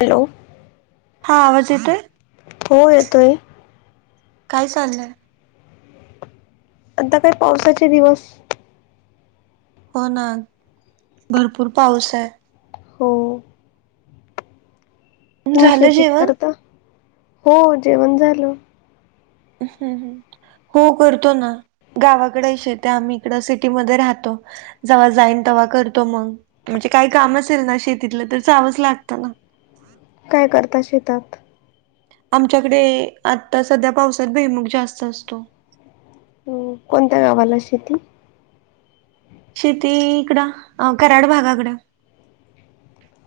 Hello. हा आवाज येतोय? हो येतोय. काय चाललंय? आता काय पावसाचे दिवस हो ना भरपूर पाऊस आहे. हो. तुम्ही झालं शेती जेवण करता हो जेवण झालं? हम् ह. हो करतो ना गावाकडे आहे शेत्या आम्ही इकड सिटीमध्ये राहतो. जव्हा जाईन तेव्हा करतो मंग म्हणजे काही काम असेल ना शेतीतलं तर जावच लागतं ना. काय करता शेतात? आमच्याकडे आता सध्या पावसात भैमुख जास्त असतो. कोणत्या गावाला शेती? शेती इकडं कराड भागाकडं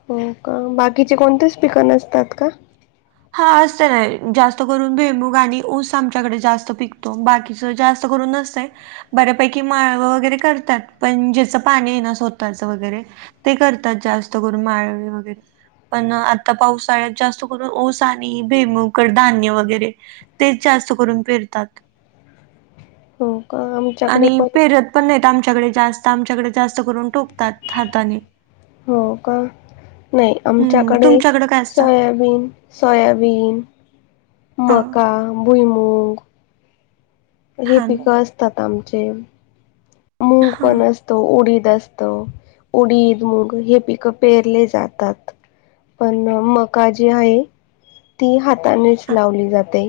हो का बाकीचे कोणतेच पिकं नसतात का? हा असतं ना जास्त करून भेमुग आणि ऊस आमच्याकडे जास्त पिकतो बाकी तसं जास्त करून नसते. बऱ्यापैकी माळवा वगैरे करतात पण ज्याचं पाणी आहे ना स्वतःचं वगैरे ते करतात जास्त करून माळ्यावी वगैरे पण आता पावसाळ्यात जास्त करून ऊस णी भेमुकर धान्य वगैरे तेच जास्त करून पेरतात. [inaudible] का आमच्याकडे आणि पण पेरत पण नाही आमच्याकडे जास्त आमच्याकडे जास्त करून टोकतात हाताने हो का नाही हं, आमच्याकडे तुमच्याकडं काय असतं? सोयाबीन सोयाबीन हां, मक्का, भुईमुग हे हां, पिकं असतात आमचे मूंग हां, पण असतात. त उडीद असत उडीद मग हे पिकं पेरले जातात. पण मका जे आहे ती हातानेच हां, लावली जाते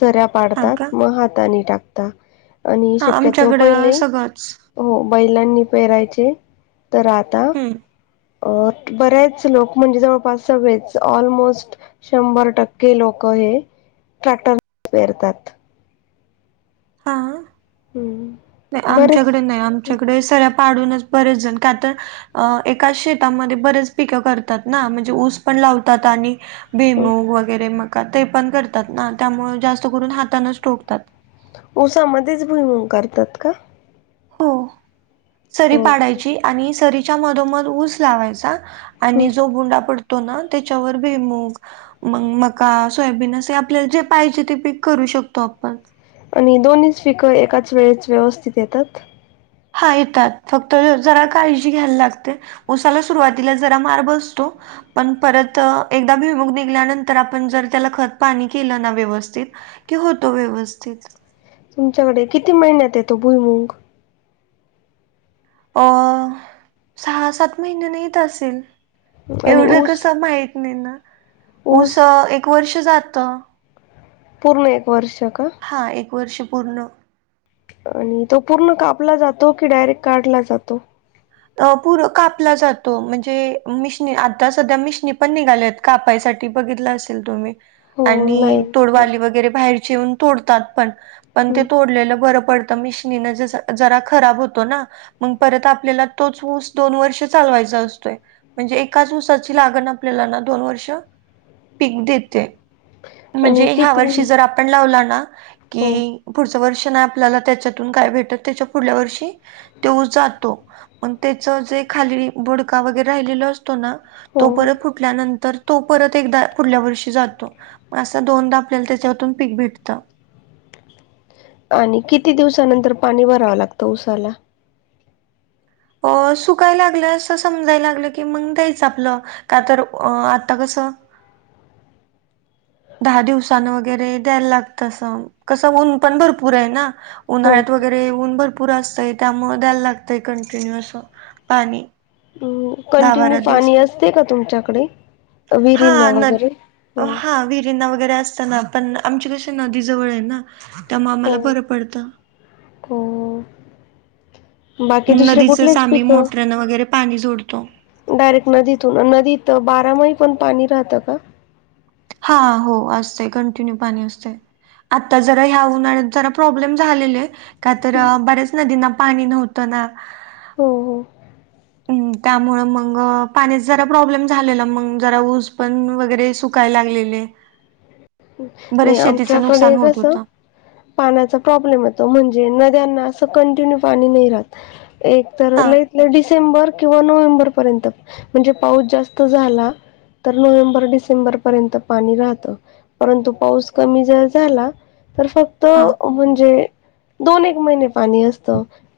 सराप हां पाडतात का? मग हाताने टाकता आणि शक्य तो पहिले गच हो बैलांनी पेहरायचे. तर आता, हम्म. अ बरेच लोकं म्हणजे, जवळपास सगळेच ऑलमोस्ट. शंभर टक्के लोक हे, ट्रॅक्टर ने पेरतात. हा. हम्म. बरेच आमच्याकडे नाही. आमच्याकडे सऱ्या पाडूनच बरेच जण का तर, अ एकाच शेतामध्ये बरेच पिक करतात ना. म्हणजे ऊस पण लावतात आणि, बेमूग वगैरे मका ते पण करतात ना त्यामुळे जास्त करून हातानच ठोकतात. उसामध्येच भुईमूग करतात का? हो, सरी हो. पाडायची आणि सरीच्या मधोमध ऊस लावायचा. आणि जो बुंडा पडतो ना, तेच्यावर बी मूग मग मका. सोयाबीन असे आपल्याला जे पाहिजे, ते पीक करू शकतो आपण. आणि दोन्हीच पिकं एकाच वेळेच व्यवस्थित येतात हा येतात फक्त जरा काळजी घ्यायला लागते. ऊसाला सुरुवातीला जरा मार बसतो. पण परत एकदा भुईमुग निघल्यानंतर, आपण जर त्याला खत पाणी केलं ना व्यवस्थित. कि होतो व्यवस्थित. तुमच्याकडे किती महिन्यात येतो भुईमुग. अ सहा सात महिन्यान येत असेल. आणि एवढं ऊस कसं माहित नाही ना ऊस ऊसं एक वर्ष जातं. पूर्ण एक वर्ष का? हां एक वर्ष पूर्ण. आणि तो पूर्ण कापला जातो, की डायरेक्ट काढला जातो. अ पुर कापला जातो म्हणजे, मिशनी आता सध्या मिशनी पण निघाल्यात. कापायसाठी बघितलं असेल तुम्ही, हो आणि ऑनलाईन तोडवाली वगैरे बाहेरची येऊन तोडतात पण पण ते हम्म तोडलेलं बरं पड त मिशनी जसा जरा खराब होतो ना मग परत आपल्याला तोच ऊस दोन वर्ष चालवायचा असतोय. म्हणजे एकाच ऊसाची लागण आपल्याला ना दोन वर्ष पीक देते. आणि म्हणजे ह्या किती वर्षी जर आपण लावला ना हो की पुढच्या वर्षाने आपल्याला त्याच्यातून काय भेटत त्याच्या पुढल्या वर्षी ते ऊस जातो. तेचा जे खाली बूडका वगैरे राहिलेलो असतो ना हो तो परत फू फूठल्यानंतर तो परत एकदा पुुढल्या वर्षी जातो. म असं दोनदा आपल्याला त्याच्यातून पीक भेटतं. आणि किती दिवसानंतर पाणी भरावं लागतं ऊसाला? अ सुकायला लागलं असं समजायला लागलं की मग द्यायचं आपलं. का तर अ आता कसं दहा दिवसान वगैरे द्यायला लागतस कसं ऊन पण भरपूर आहे ना. हो उन्हाळ्यात वगैरे ऊन भरपूर असतय त्यामुळं द्यायला लागतय कंटिन्यु असं पाणी. हम्म, दहा कंटिन्यू बारा पाणी दिवसाला असते, का तुमच्याकडे. विरिंना वगैरे हो. जिना वगैरे असताना पण, आमची कशी नदी जवळ आहे ना, त्यामुळे आम्हाला बरं पडतं. को बाकी दुसरे नदीचच कुठलेच आम्ही पिकं मोटरानं वगैरे पाणी जोडतो डायरेक्ट नदीतून नदीत बारामही पण पाणी राहतं का? हा, हो असतं कंटिन्यू पाणी असतंय. आता जरा उन्हाळ्यात जरा प्रॉब्लेम झालेले का तर हो बऱ्याच नदींना पाणी नव्हतं ना, हो हो. हम्म त्यामुळे मग पाण्याचा जरा प्रॉब्लेम झालेला मग जरा ऊस पण वगैरे सुक काय लागलेले. नाही बरेच शेतीचं नुकसान आमच्याकडे होत कसं, होतं पाण्याचा प्रॉब्लेम येतो म्हणजे नद्यांना असं कंटिन्यू पाणी नाही राहत एक. तर हा लईत लई डिसेंबर किंवा नोव्हेंबर पर्यंत म्हणजे पाऊस जास्त झाला. तर नोव्हेंबर डिसेंबर पर्यंत पाणी राहतं. परंतु पाऊस कमी जर झाला तर फक्त हा म्हणजे दोन एक महिने पाणी असत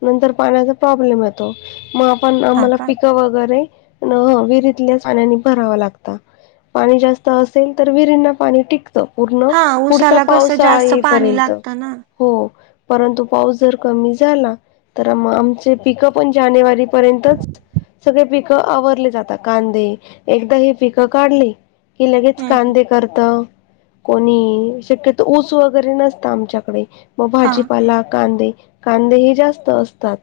नंतर पाण्याचा प्रॉब्लेम अ तो मग आपण हा आम्हाला का पिकप वगैरे. न विहिरीतल्या पाण्यानी भरावा लागता पाणी जास्त असेल तर विहरींना पाणी टिक पूर्ण हा पुढचा उसाला कसं पावसाळा जास्त येइ पाणी पर्यंत. लागतं ना हो परंतु पाऊस जर कमी झाला. तर म आमचे पिक पण जानेवारीपर्यंतच सगळे पिकं आवरली जातात कांदे एकदा ही पिकं काढले. कि लगेच हम्म हम्म. कांदे करत. कोणी शक्यतो ऊस वगैरे नसत आमच्याकडे मग हा भाजीपाला कांदे. कांदे हे जास्त असतात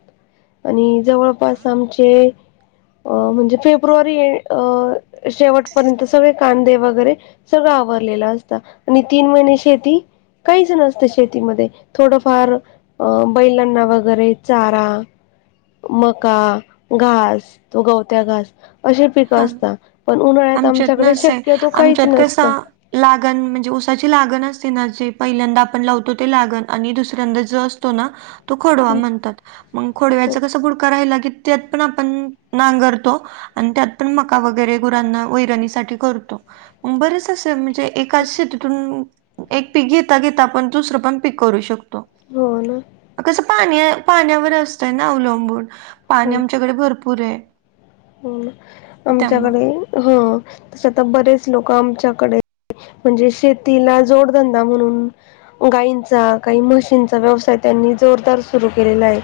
आणि जवळपास आमचे अ म्हणजे फेब्रुवारी अ शेवटपर्यंत सगळे कांदे वगैरे सगळं आवरलेलं असतं आणि तीन महिने शेती. काहीच नसतं शेतीमध्ये थोडंफार अ बैलांना वगैरे चारा. मका घास तो गवत्या घास. अशी पिकं हा असतात पण उन्हाळ्यात आमच्यात आमच्याकडे नसं आहे शक्यतो काहीच आमच्यात कसा नसतं. लागण म्हणजे उसाची लागण असते ना जे पहिल्यांदा आपण लावतो ते लागण आणि दुसऱ्यांदा जस. तो ना तो खोडवा म्हणतात मग खोडव्याचा कसा बुडका राहीला की त्यात पण आपण नांगरतो आणि त्यात- पण मका वगैरे गुरांना वैरणीसाठी करतो. हम्म बरंच असं म्हणजे एका शेतीतून एक पीक घेता घेता आपण दुसरं पण पीक करू शकतो. हो ना. कसं पाणी पाण्यावर असतंय ना अवलंबून पाणी आमच्याकडे भरपूर आहे. हम्म त्यामुळे आमच्याकडे ह तस आता बरेच लोक आमच्याकडे म्हणजे शेतीला जोडधंदा म्हणून. गायींचा काही म्हशीचा व्यवसाय त्यांनी जोरदार सुरू केलेला आहे.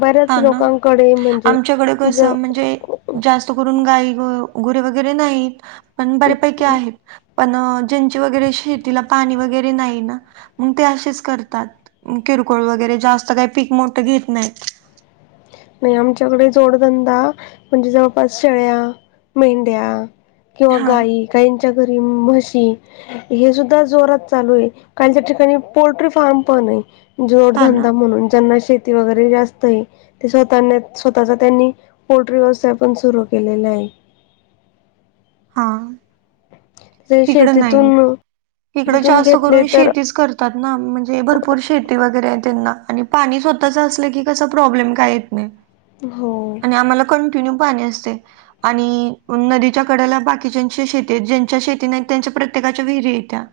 बऱ्याच हा ना. लोकांकडे म्हणजे आमच्याकडे ज कसं म्हणजे जास्त करून गाई गुरे वगैरे नाहीत पण बऱेपैकी आहेत. पण ज्यांचे वगैरे शेतीला पाणी वगैरे नाही ना मग ते असेच करतात. किरकोळ वगैरे जास्त काही पीक मोठं घेत नाहीत. नाही आमच्याकडे जोडधंदा म्हणजे जवळपास शेळ्या, मेंढ्या. किंवा हा गाई काही च्या घरी म्हशी. हे सुद्धा जोरात चालू आहे काहीच्या ठिकाणी पोल्ट्री फार्म पण आहे. हा ना जोडधंदा म्हणून ज्यांना शेती वगैरे जास्त हाय. ते स्वतः स्वतःचा त्यांनी पोल्ट्री व्यवसाय पण सुरू केलेला आहे. हा. ते तिकडं नाही शेतीतून तिकडं तिथून जास्त घेतले करून तर शेतीच कर होतात ना म्हणजे भरपूर शेती वगैरे आहे त्यांना आणि पाणी स्वतःच असलं की कस प्रॉब्लेम काय येत नाही हो.. आणि आम्हाला कंटिन्यू पाणी असतय. आणि नदीच्या कडला बाकीच्याची शेती ज्यांच्या शेत नाही त्यांच्या प्रत्येकाच्या विहिरी हायत्या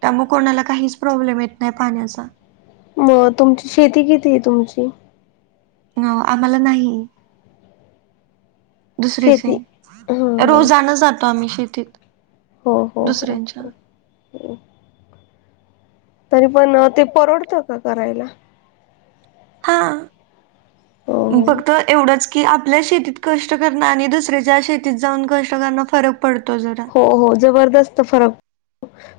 त्यामुळे कोणाला काहीच प्रॉब्लेम येत नाही पाण्याचा. मग तुमची शेती किती आहे तुमची? ह आम्हाला नाही. दुसरी स शेती हा हा रोजान जातो आम्ही शेतीत. हो हो हो दुसऱ्यांच्या हो. तरी पण ते परवडतं का करायला. हा हो फक्त हो एवढंच की आपल्या शेतीत कष्ट करण आणि दुसऱ्याच्या शेतीत जाऊन कष्ट करण फरक पडतो जरा. हो हो जबरदस्त फरक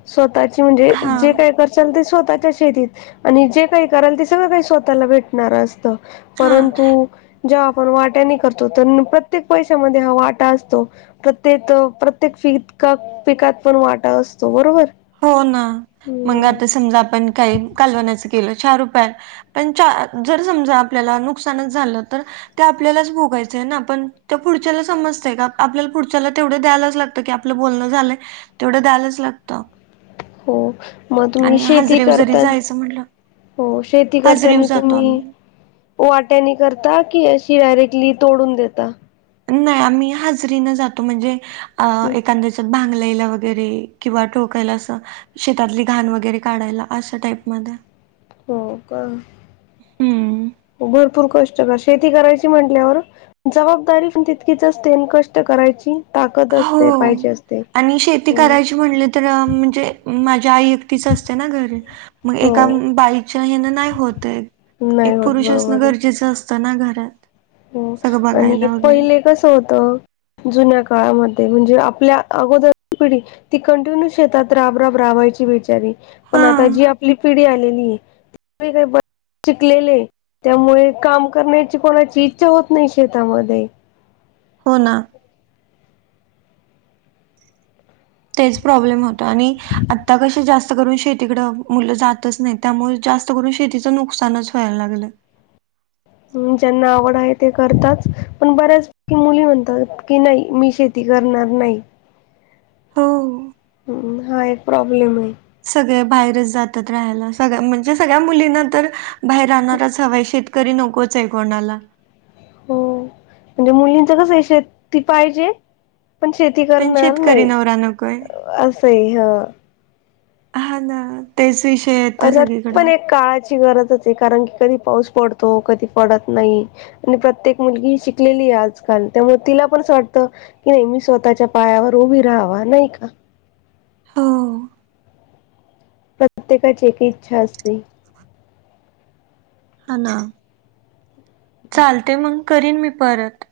स्वतःची म्हणजे हा जे काही कर. ते स्वतःच्या शेतीत आणि जे काही कराल ते सगळं काही स्वतःला भेटणार असतं. हा परंतु जेव्हा आपण वाट्यानी करतो तर प्रत्येक पैशामध्ये हा वाटा असतो प्रत्येक प्रत् त्येक फितकप पिकात पण वाटा असतो बरोबर. हो ना मग हम्म आता समजा आपण काही कालवनाचं केलं चार रुपया. पण चा जर समजा आपल्याला नुकसानच झालं तर ते आपल्यालाच भोगायचंय ना पण त्या पुढच्याला समजतय का आपल्याला पुढच्याला तेवढे द्यायलाच लाग त की आपलं बोलणं झालं तेवढं द्यायलाच लागत. हो. मग तुम्ही शेती हाजरीव जरी करताना जायचं म्हटलं हो शेती हाजरीव करतानी जातो तुम्ही? आम्ही. वाट्यानी करता की अशी डायरेक्टली तोडून देता. नाही आम्ही हजरीन जातो म्हणजे अ एखाद्याच. भांगलायला वगैरे किंवा ठोकायला असं. शेतातली घाण वगैरे काढायला अशा टाईप मध्ये. हो का हम्म. भरपूर कष्ट कर शेती करायची म्हंटल्यावर. जबाबदारी पण तितकी जास्त कष्ट करायची. ताकद असते हो पाहिजे असते. आणि शेती हो करायची म्हणली. तर अ म्हणजे माझ्या आई एकटच असते ना घरी. मग एका हो बाईच्या हेन नाही होतय नाही एक होत पुरुष बरोबर असणं आहे. गरजेचं असत. चा ना घरात. हो सगळं आणि बघायला वगैरे पहिले कसं होत. जुन्या काळामध्ये म्हणजे आपल्या अगोदर पिढी. ती कंटिन्यू शेतात राब राब रावायची बिचारी. हा पण आता जी आपली पिढी आलेली. काही शिकलेले त्यामुळे काम करण्याची कोणाची इ छा होत नाही शेतामध्ये हो ना. तेच प्रॉब्लेम होतो आणि आता कशी जास्त करून शेतीकडे मुलं जातच नाहीत. त्यामुळे जास्त करून शेतीचं नुकसानच व्हायला लागलं. ज्यांना आवड आहे ते करताच पण बऱ्याच की मुली म्हणतात की नाही मी शेती करणार नाही. हो. हम हा एक प्रॉब्लेम आहे. सगळे बाहेरच जातात राहायला सगळ्या म्हणजे सगळ्या मुलींना तर बाहेर राहणारच हवा शेत करी नकोच आहे कोणाला. हो म्हणजे मुलींचं कसं आहे शेती पाहिजे. पण शेती पण करणार शेतकरी नाही नवरा नकोय. असंय ह. हा ना. तेच विषय येत अता पण सगळीकडं एक काळाची गरजच आहे, कारण की कधी पाऊस पडतो कधी पडत नाही. आणि प्रत्येक मुलगी शिकलेली आहे, आजकाल त्यामुळं तिला पण असं वाटतं. नाही मी स्वतःच्या पायावर उभी राहावा नाही का? हो. प्रत्येकाची एक इच्छा असते. हा ना चालते मग करीन मी परत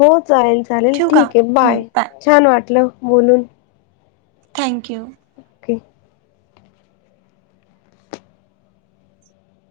हो चालेल चालेल ठेवू का ठीक आहे, हम्म, बाय छान वाटलं बोलून. थँक्यू. ओके.